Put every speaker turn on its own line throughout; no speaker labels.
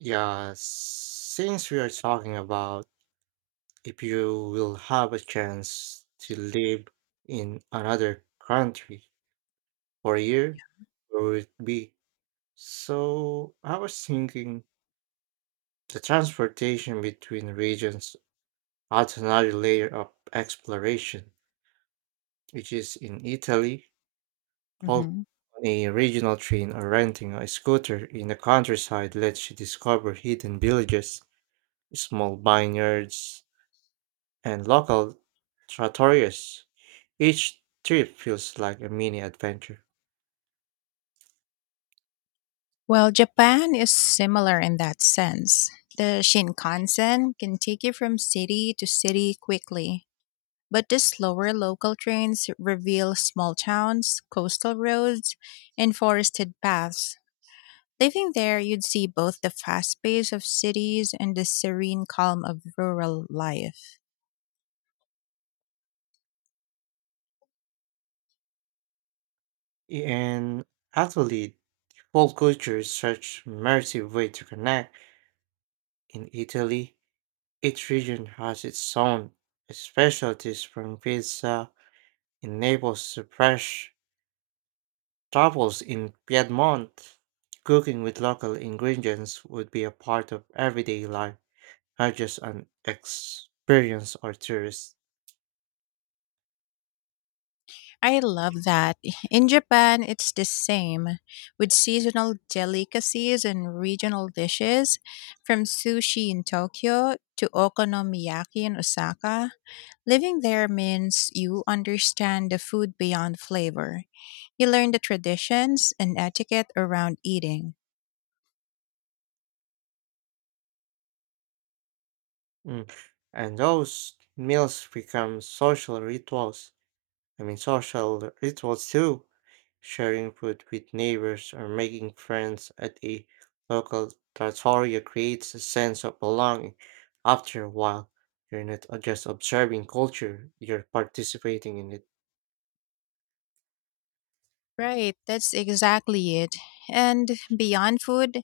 Yeah, since we are talking about if you will have a chance to live in another country for a year, where would it be? So I was thinking the transportation between regions adds another layer of exploration, which is in Italy, hopping
Mhm.
on a regional train or renting a scooter in the countryside lets you discover hidden villages, small vineyards, and local trattorias. Each trip feels like a mini adventure.
Well, Japan is similar in that sense. The Shinkansen can take you from city to city quickly, but the slower local trains reveal small towns, coastal roads, and forested paths. Living there, you'd see both the fast pace of cities and the serene calm of rural life.
And actually, whole culture is such immersive way to connect. In Italy, each region has its own specialties from pizza in Naples to fresh truffles in Piedmont. Cooking with local ingredients would be a part of everyday life, not just an experience or tourist.
I love that. In Japan, it's the same with seasonal delicacies and regional dishes from sushi in Tokyo to okonomiyaki in Osaka. Living there means you understand the food beyond flavor. You learn the traditions and etiquette around eating.
Mm. And those meals become social rituals. I mean, social rituals too. Sharing food with neighbors or making friends at a local trattoria creates a sense of belonging. After a while, you're not just observing culture, you're participating in it.
Right, that's exactly it. And beyond food,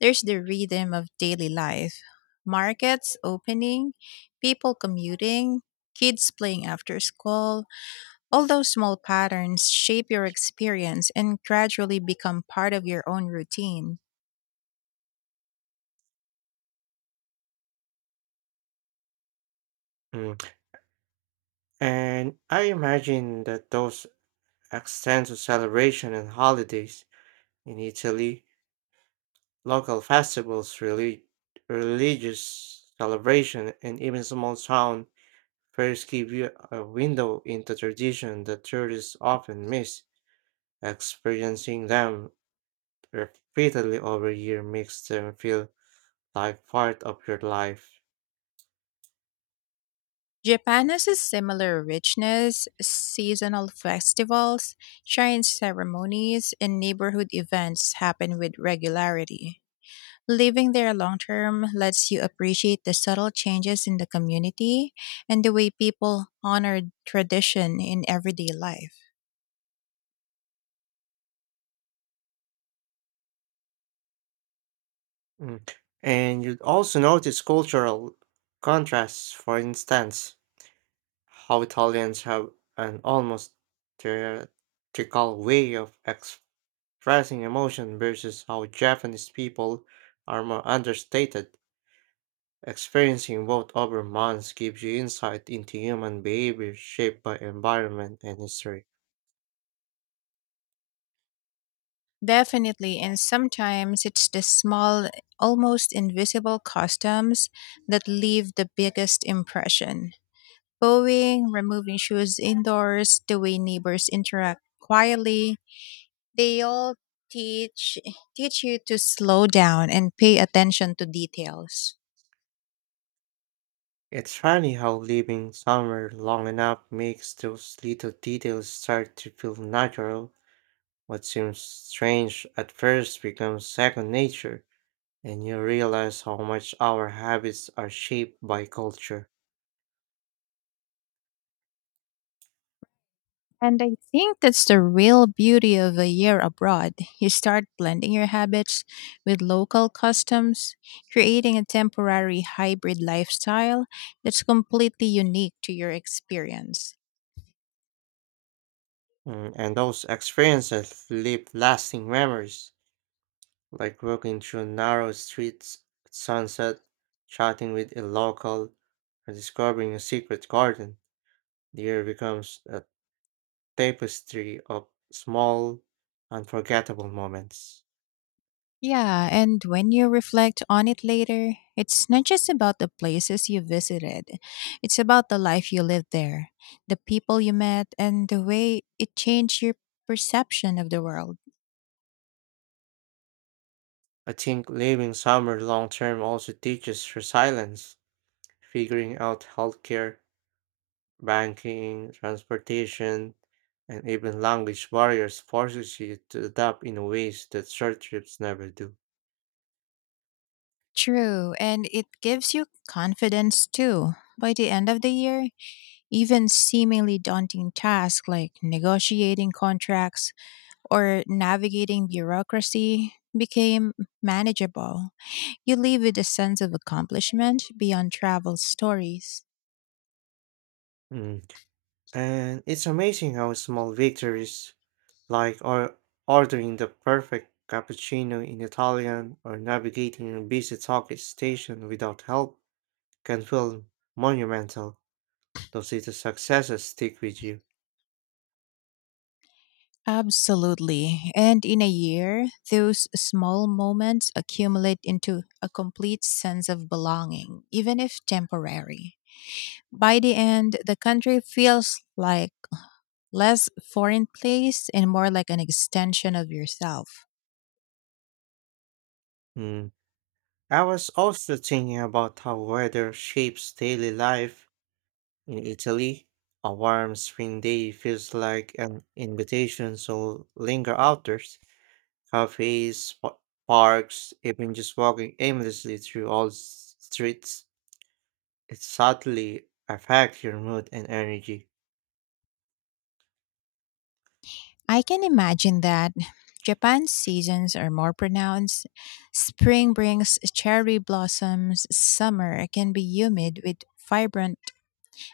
there's the rhythm of daily life markets opening, people commuting, kids playing after school. All those small patterns shape your experience and gradually become part of your own routine.
Mm. And I imagine that those extend to celebration and holidays in Italy. Local festivals, religious celebration, and even small town fairs give you a window into tradition that tourists often miss. Experiencing them repeatedly over a year makes them feel like part of your life.
Japan has a similar richness seasonal festivals, shrine ceremonies, and neighborhood events happen with regularity. Living there long term lets you appreciate the subtle changes in the community and the way people honor tradition in everyday life.
Mm. And you'd also notice cultural contrasts, for instance, how Italians have an almost theatrical way of rising emotion versus how Japanese people are more understated. Experiencing both over months gives you insight into human behavior shaped by environment and history.
Definitely, and sometimes it's the small, almost invisible customs that leave the biggest impression. Bowing, removing shoes indoors, the way neighbors interact quietly, they all teach teach you to slow down and pay attention to details.
It's funny how living somewhere long enough makes those little details start to feel natural. What seems strange at first becomes second nature, and you realize how much our habits are shaped by culture.
And I think that's the real beauty of a year abroad. You start blending your habits with local customs, creating a temporary hybrid lifestyle that's completely unique to your experience.
Mm, and those experiences leave lasting memories, like walking through narrow streets at sunset, chatting with a local, or discovering a secret garden. The year becomes a tapestry of small, unforgettable moments.
Yeah, and when you reflect on it later, it's not just about the places you visited, it's about the life you lived there, the people you met, and the way it changed your perception of the world.
I think living summer long term also teaches resilience, figuring out healthcare, banking, transportation, and even language barriers forces you to adapt in ways that short trips never do.
True, and it gives you confidence too. By the end of the year, even seemingly daunting tasks like negotiating contracts or navigating bureaucracy became manageable. You leave with a sense of accomplishment beyond travel stories.
Mm. And it's amazing how small victories, like or ordering the perfect cappuccino in Italian or navigating a busy Tokyo station without help, can feel monumental. Those little successes stick with you.
Absolutely. And in a year, those small moments accumulate into a complete sense of belonging, even if temporary. By the end, the country feels like less foreign place and more like an extension of yourself.
Mm. I was also thinking about how weather shapes daily life in Italy. A warm spring day feels like an invitation to linger outdoors, cafes, parks, even just walking aimlessly through streets, it subtly affects your mood and energy.
I can imagine that Japan's seasons are more pronounced. Spring brings cherry blossoms, summer can be humid with vibrant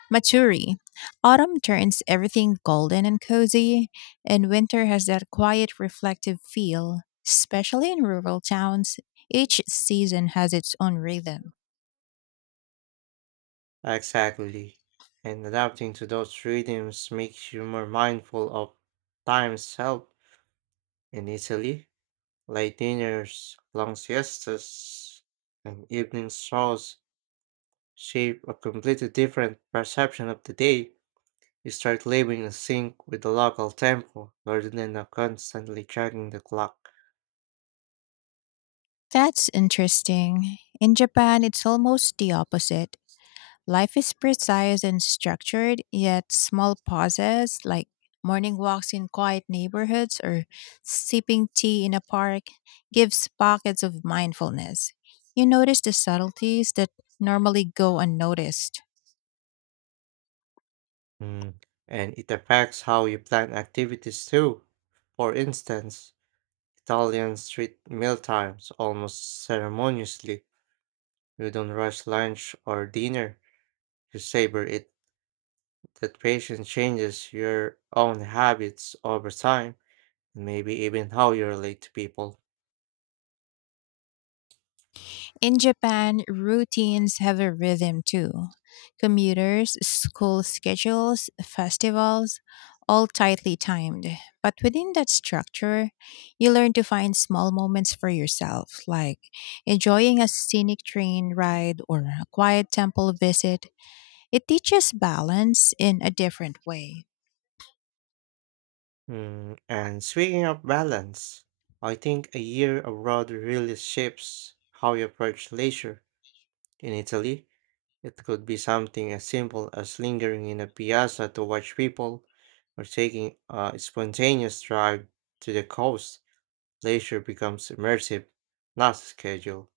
matsuri. Autumn turns everything golden and cozy, and winter has that quiet, reflective feel. Especially in rural towns, each season has its own rhythm.
Exactly. And adapting to those rhythms makes you more mindful of time's help in Italy. Late dinners, long siestas, and evening strolls shape a completely different perception of the day. You start living in sync with the local tempo rather than constantly checking the clock.
That's interesting. In Japan, it's almost the opposite. Life is precise and structured, yet small pauses like morning walks in quiet neighborhoods or sipping tea in a park gives pockets of mindfulness. You notice the subtleties that normally go unnoticed.
Mm, and it affects how you plan activities too. For instance, Italians treat mealtimes almost ceremoniously. You don't rush lunch or dinner, you savor it. That patience changes your own habits over time, and maybe even how you relate to people.
In Japan, routines have a rhythm too. Commuters, school schedules, festivals, all tightly timed. But within that structure, you learn to find small moments for yourself, like enjoying a scenic train ride or a quiet temple visit. It teaches balance in a different way.
Mm, and speaking of balance, I think a year abroad really shapes how you approach leisure. In Italy, it could be something as simple as lingering in a piazza to watch people or taking a spontaneous drive to the coast. Leisure becomes immersive, not scheduled.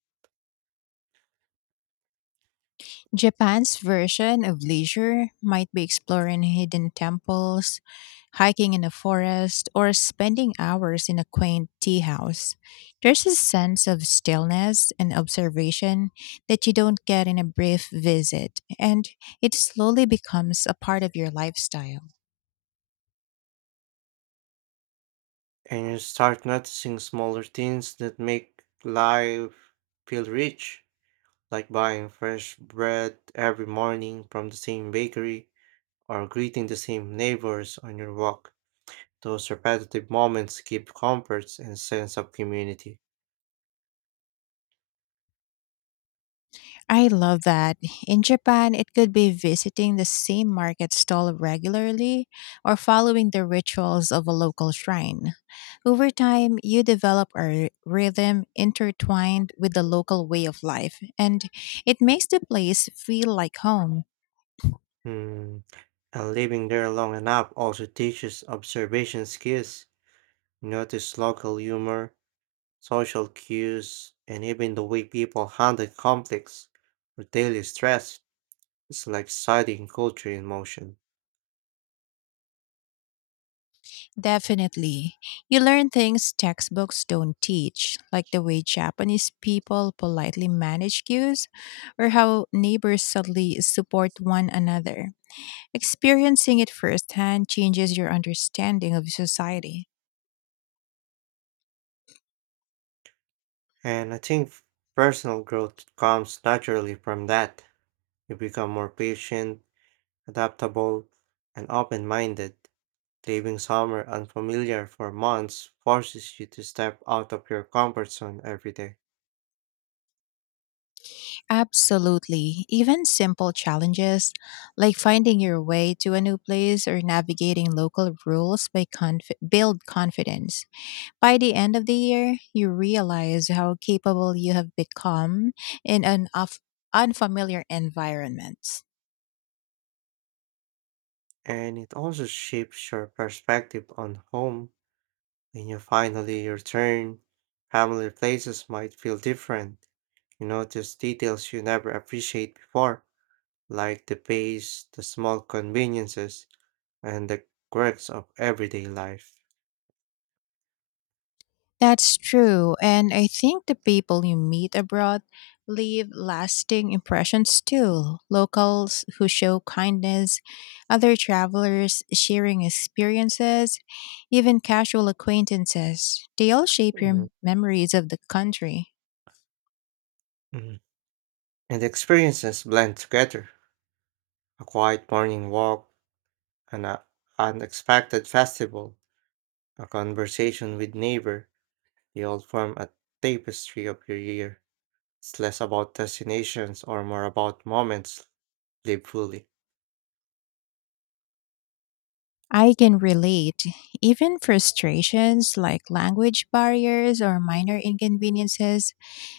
Japan's version of leisure might be exploring hidden temples, hiking in a forest, or spending hours in a quaint tea house. There's a sense of stillness and observation that you don't get in a brief visit, and it slowly becomes a part of your lifestyle.
And you start noticing smaller things that make life feel rich, like buying fresh bread every morning from the same bakery or greeting the same neighbors on your walk. Those repetitive moments give comforts and sense of community.
I love that. In Japan, it could be visiting the same market stall regularly or following the rituals of a local shrine. Over time, you develop a rhythm intertwined with the local way of life, and it makes the place feel like home.
Hmm. And living there long enough also teaches observation skills. You notice local humor, social cues, and even the way people handle conflicts or daily stress. It's like studying culture in motion.
Definitely. You learn things textbooks don't teach, like the way Japanese people politely manage queues or how neighbors subtly support one another. Experiencing it firsthand changes your understanding of society.
And I think personal growth comes naturally from that. You become more patient, adaptable, and open minded. Living somewhere unfamiliar for months forces you to step out of your comfort zone every day.
Absolutely. Even simple challenges like finding your way to a new place or navigating local rules build confidence. By the end of the year, you realize how capable you have become in an of unfamiliar environment.
And it also shifts your perspective on home. When you finally return, family places might feel different. You notice details you never appreciate before, like the pace, the small conveniences, and the quirks of everyday life.
That's true. And I think the people you meet abroad leave lasting impressions too. Locals who show kindness, other travelers sharing experiences, even casual acquaintances. They all shape
Mm.
your memories of the country.
Mm. And the experiences blend together. A quiet morning walk, an unexpected festival, a conversation with neighbor, they all form a tapestry of your year. It's less about destinations or more about moments lived fully.
I can relate. Even frustrations like language barriers or minor inconveniences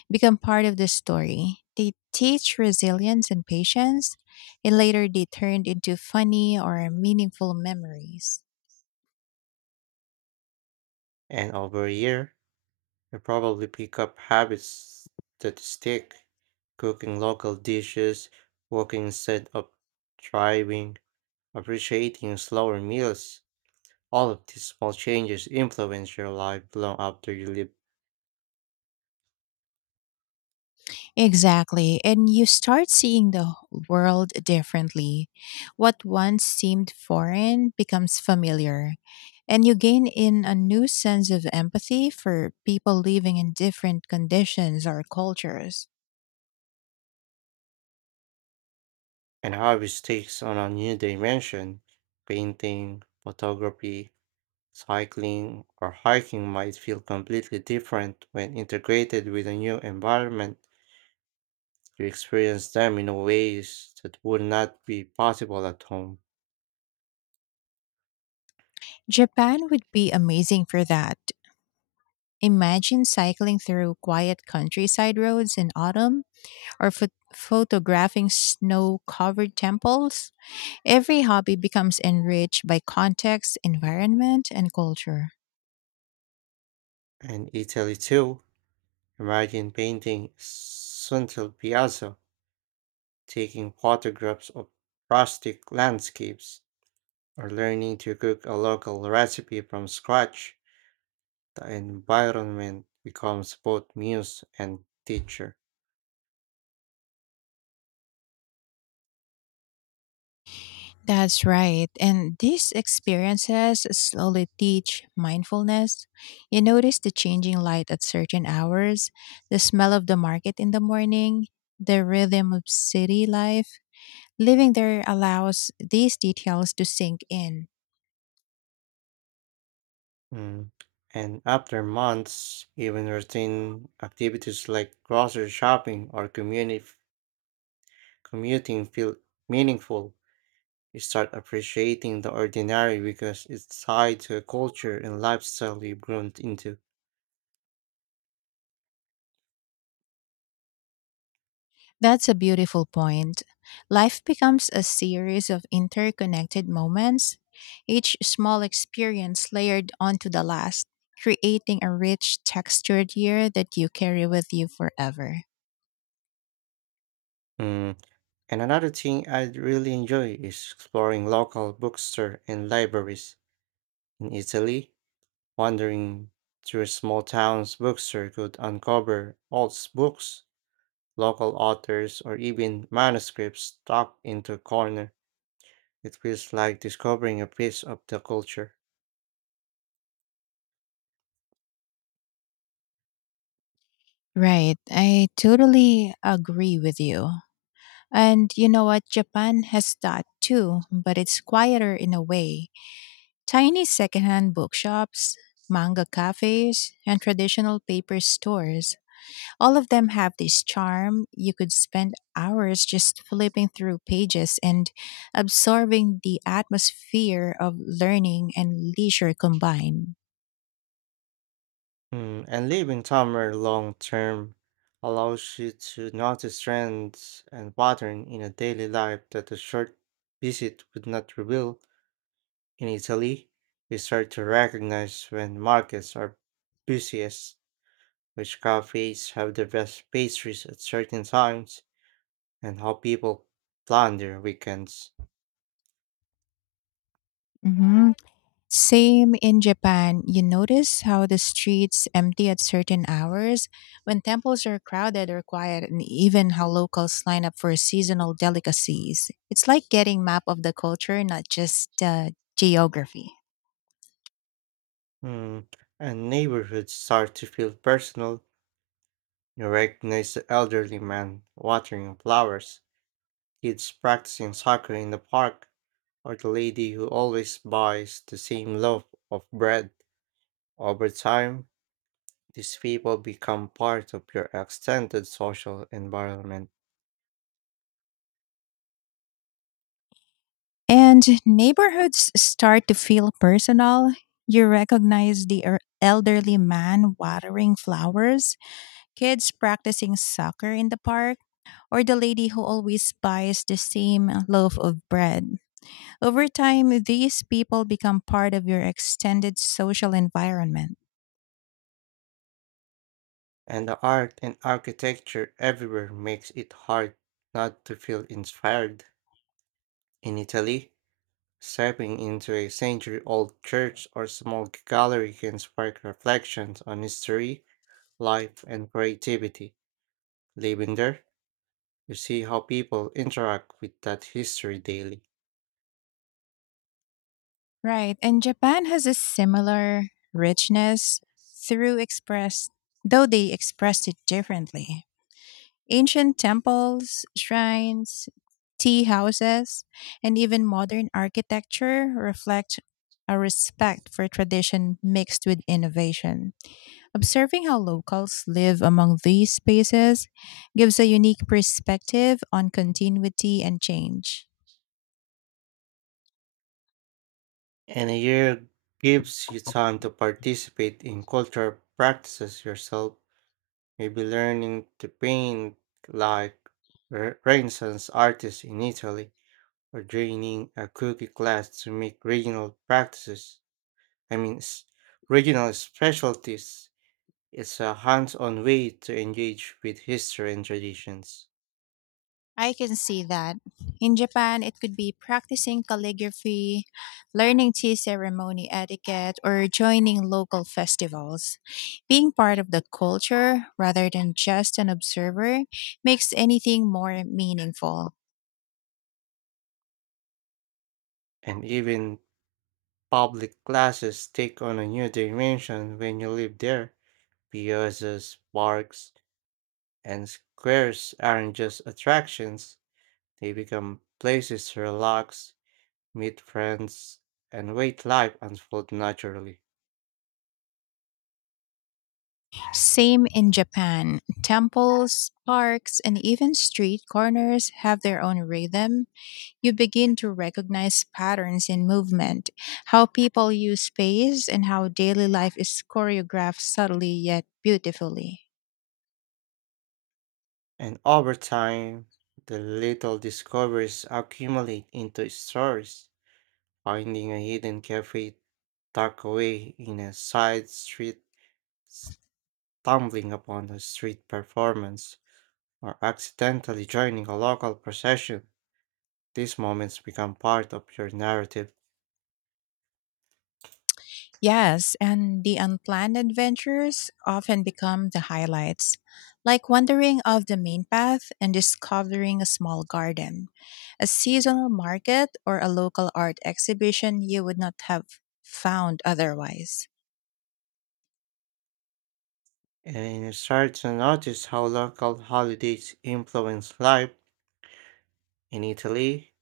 become part of the story. They teach resilience and patience, and later they turned into funny or meaningful memories.
And over a year, you probably pick up habits that stick, cooking local dishes, walking instead of driving, appreciating slower meals. All of these small changes influence your life long after you leave,
Exactly. And you start seeing the world differently. What once seemed foreign becomes familiar. And you gain in a new sense of empathy for people living in different conditions or cultures.
and hobbies takes on a new dimension. Painting, photography, cycling or hiking might feel completely different when integrated with a new environment. You experience them in ways that would not be possible at home.
Japan would be amazing for that. Imagine cycling through quiet countryside roads in autumn or photographing snow covered temples, every hobby becomes enriched by context, environment, and culture.
And Italy too. Imagine painting Suntel Piazza, taking photographs of rustic landscapes, or learning to cook a local recipe from scratch. The environment becomes both muse and teacher.
That's right. And these experiences slowly teach mindfulness. You notice the changing light at certain hours, the smell of the market in the morning, the rhythm of city life. Living there allows these details to sink in.
Mm. And after months, even routine activities like grocery shopping or community commuting feel meaningful. You start appreciating the ordinary because it's tied to a culture and lifestyle you've grown into.
That's a beautiful point. Life becomes a series of interconnected moments, each small experience layered onto the last, creating a rich, textured year that you carry with you forever.
Mm. And another thing I really enjoy is exploring local bookstore and libraries. In Italy, wandering through small towns bookstore could uncover old books, local authors, or even manuscripts tucked into a corner. It feels like discovering a piece of the culture.
Right, I totally agree with you. And you know what? Japan has that too, but it's quieter in a way. Tiny secondhand bookshops, manga cafes, and traditional paper stores. All of them have this charm. You could spend hours just flipping through pages and absorbing the atmosphere of learning and leisure combined.
Mm, and living somewhere long term allows you to notice trends and patterns in a daily life that a short visit would not reveal. In Italy, we start to recognize when markets are busiest, which cafes have the best pastries at certain times, and how people plan their weekends.
Hmm. Same in Japan. You notice how the streets empty at certain hours when temples are crowded or quiet, and even how locals line up for seasonal delicacies. It's like getting map of the culture, not just geography.
Hmm, and neighborhoods start to feel personal. You recognize the elderly man watering flowers, kids practicing soccer in the park, or the lady who always buys the same loaf of bread. Over time, these people become part of your extended social environment,
And neighborhoods start to feel personal. You recognize the elderly man watering flowers, kids practicing soccer in the park, or the lady who always buys the same loaf of bread. Over time, these people become part of your extended social environment.
and the art and architecture everywhere makes it hard not to feel inspired. In Italy, stepping into a century old church or small gallery can spark reflections on history, life, and creativity. Living there, you see how people interact with that history daily.
Right. And Japan has a similar richness through express, though they expressed it differently. Ancient temples, shrines, tea houses, and even modern architecture reflect a respect for tradition mixed with innovation. Observing how locals live among these spaces gives a unique perspective on continuity and change.
And a year gives you time to participate in cultural practices yourself, maybe learning to paint like Renaissance artists in Italy, or joining a cooking class to make regional practices. I mean, regional specialties is a hands on way to engage with history and traditions.
I can see that. In Japan, it could be practicing calligraphy, learning tea ceremony etiquette, or joining local festivals. Being part of the culture rather than just an observer makes anything more meaningful.
And even public classes take on a new dimension when you live there. Piazzas, parks, and squares aren't just attractions, they become places to relax, meet friends, and wait life unfold naturally.
Same in Japan. Temples, parks, and even street corners have their own rhythm. You begin to recognize patterns in movement, how people use space, and how daily life is choreographed subtly yet beautifully.
And over time, the little discoveries accumulate into stories, finding a hidden cafe tucked away in a side street, stumbling upon a street performance, or accidentally joining a local procession, these moments become part of your narrative,
Yes, and the unplanned adventures often become the highlights, like wandering off the main path and discovering a small garden, a seasonal market, or a local art exhibition you would not have found otherwise.
and you start to notice how local holidays influence life in Italy,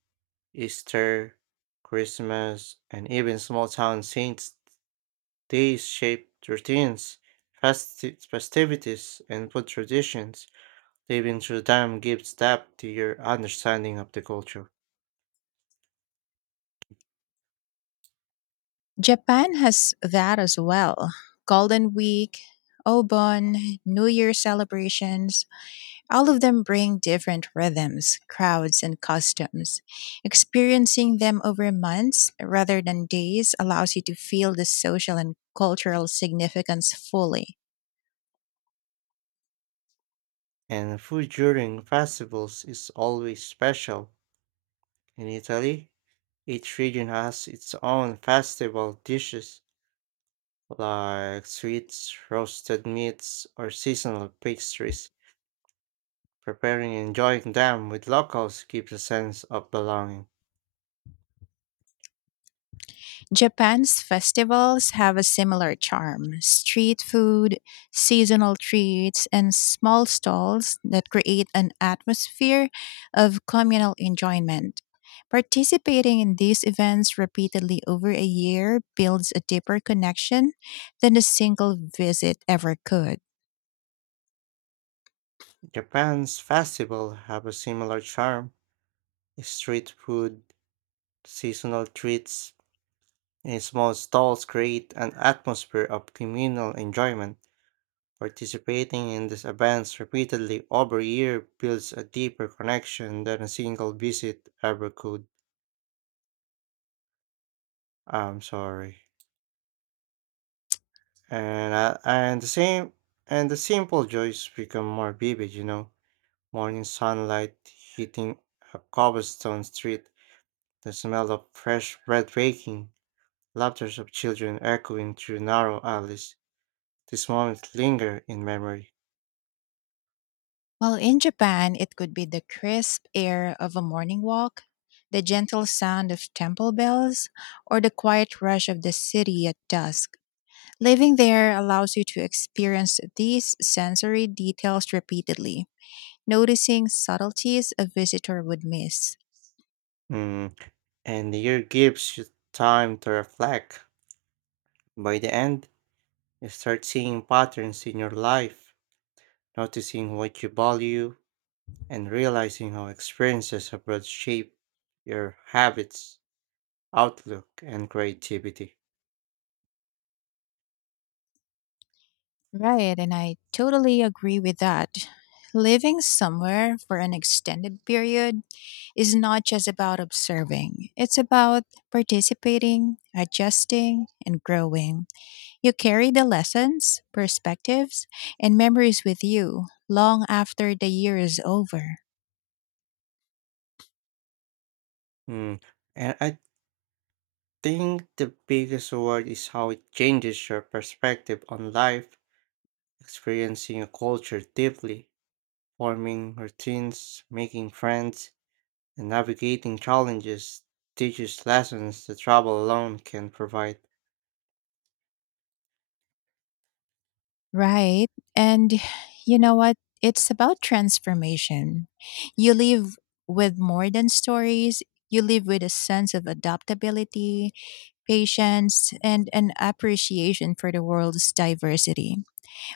Easter, Christmas, and even small town saints' days shape routines, festivities, and food traditions. Living through time gives depth to your understanding of the culture.
Japan has that as well. Golden Week, Obon, New Year celebrations, all of them bring different rhythms, crowds, and customs. Experiencing them over months rather than days allows you to feel the social and cultural significance fully.
And food during festivals is always special. In Italy, each region has its own festival dishes, like sweets, roasted meats, or seasonal pastries. Preparing and enjoying them with locals gives a sense of belonging.
Japan's festivals have a similar charm street food, seasonal treats, and small stalls that create an atmosphere of communal enjoyment. Participating in these events repeatedly over a year builds a deeper connection than a single visit ever could.
Japan's festivals have a similar charm. Street food, seasonal treats, and small stalls create an atmosphere of communal enjoyment. Participating in these events repeatedly over a year builds a deeper connection than a single visit ever could. I'm sorry. And I, and the same and the simple joys become more vivid, you know. Morning sunlight hitting a cobblestone street, the smell of fresh bread baking, laughters of children echoing through narrow alleys. These moments linger in memory.
While in Japan, it could be the crisp air of a morning walk, the gentle sound of temple bells, or the quiet rush of the city at dusk. Living there allows you to experience these sensory details repeatedly, noticing subtleties a visitor would miss.
Mm. And the year gives you time to reflect. By the end, you start seeing patterns in your life, noticing what you value, and realizing how experiences abroad shape your habits, outlook, and creativity.
Right, and I totally agree with that. Living somewhere for an extended period is not just about observing, it's about participating, adjusting, and growing. You carry the lessons, perspectives, and memories with you long after the year is over.
Mm. And I think the biggest word is how it changes your perspective on life, experiencing a culture deeply, forming routines, making friends, and navigating challenges teaches lessons that travel alone can provide.
Right. And you know what? It's about transformation. You live with more than stories, you live with a sense of adaptability, patience, and an appreciation for the world's diversity,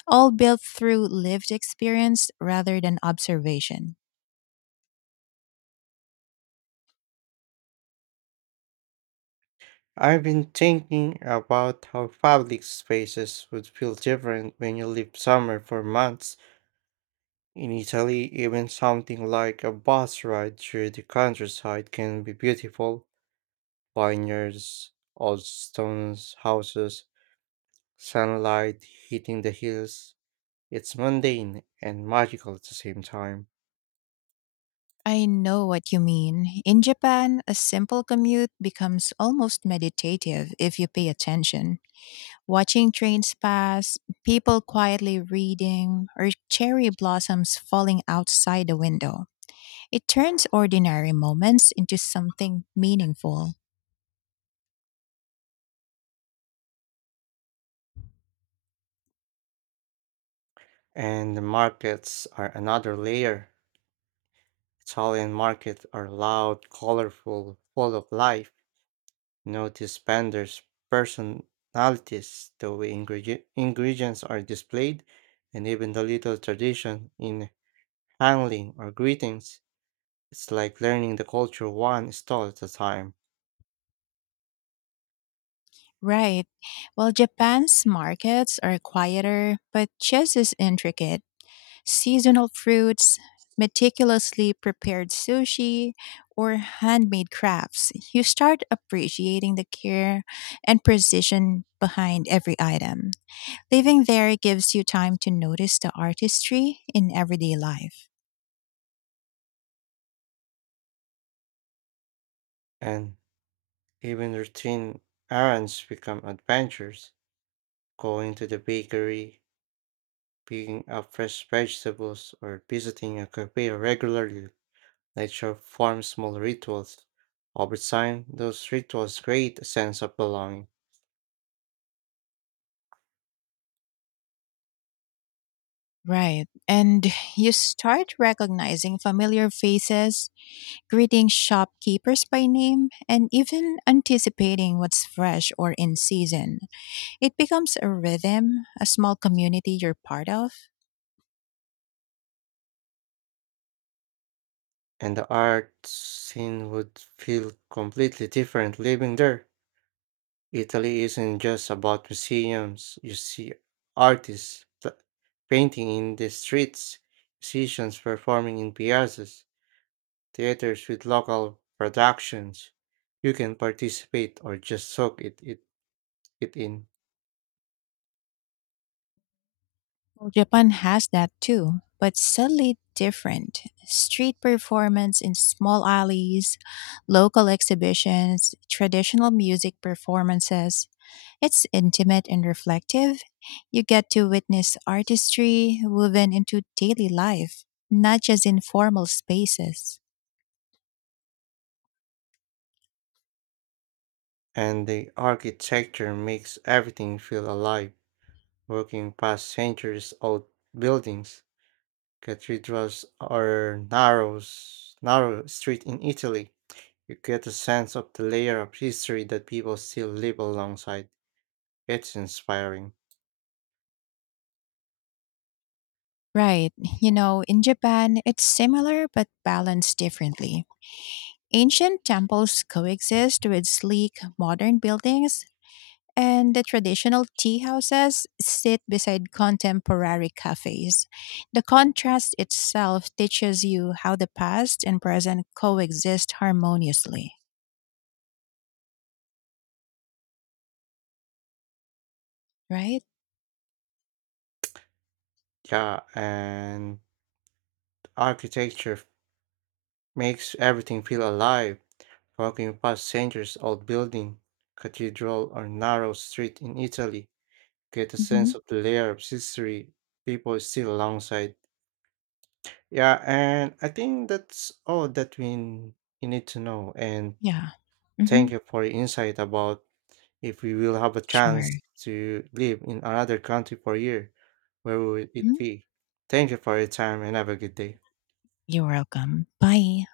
all built through lived experience rather than observation.
I've been thinking about how public spaces would feel different when you live somewhere for months. In Italy, even something like a bus ride through the countryside can be beautiful. Vineyards, old stone houses, sunlight hitting the hills. It's mundane and magical at the same time.
I know what you mean. In Japan, a simple commute becomes almost meditative if you pay attention. Watching trains pass, people quietly reading, or cherry blossoms falling outside the window. It turns ordinary moments into something meaningful.
And the markets are another layer. Italian markets are loud, colorful, full of life. Notice vendors' personalities, the way ingredients are displayed, and even the little tradition in handling or greetings. It's like learning the culture one stall at a time.
Right. Well, Japan's markets are quieter, but just as intricate. Seasonal fruits, meticulously prepared sushi, or handmade crafts. You start appreciating the care and precision behind every item. Living there gives you time to notice the artistry in everyday life.
And even routine errands become adventures. Going to the bakery, picking up fresh vegetables, or visiting a cafe regularly, nature forms small rituals. Over time, those rituals create a sense of belonging,
Right. And you start recognizing familiar faces, greeting shopkeepers by name, and even anticipating what's fresh or in season. It becomes a rhythm, a small community you're part of.
and the art scene would feel completely different living there. Italy isn't just about museums. You see artists painting in the streets, musicians performing in piazzas, theaters with local productions. You can participate or just soak it in,
Well, Japan has that too, but subtly different. Street performance in small alleys, local exhibitions, traditional music performances, it's intimate and reflective. You get to witness artistry woven into daily life, not just in formal spaces.
and the architecture makes everything feel alive. Walking past centuries old buildings, cathedrals, or narrow street in Italy, you get a sense of the layer of history that people still live alongside. It's inspiring.
Right. You know, in Japan, it's similar but balanced differently. Ancient temples coexist with sleek modern buildings, and the traditional tea houses sit beside contemporary cafes. The contrast itself teaches you how the past and present coexist harmoniously, right?
Yeah, and architecture makes everything feel alive. Walking past centuries old building, cathedral, or narrow street in Italy, get a
Mhm.
sense of the layer of history people still alongside. Yeah, and I think that's all that you need to know. And
Yeah.
thank
Mhm.
you for your insight about if we will have a
Sure.
chance to live in another country for a year, where would
Mhm.
it be? Thank you for your time and have a good day.
You're welcome. Bye.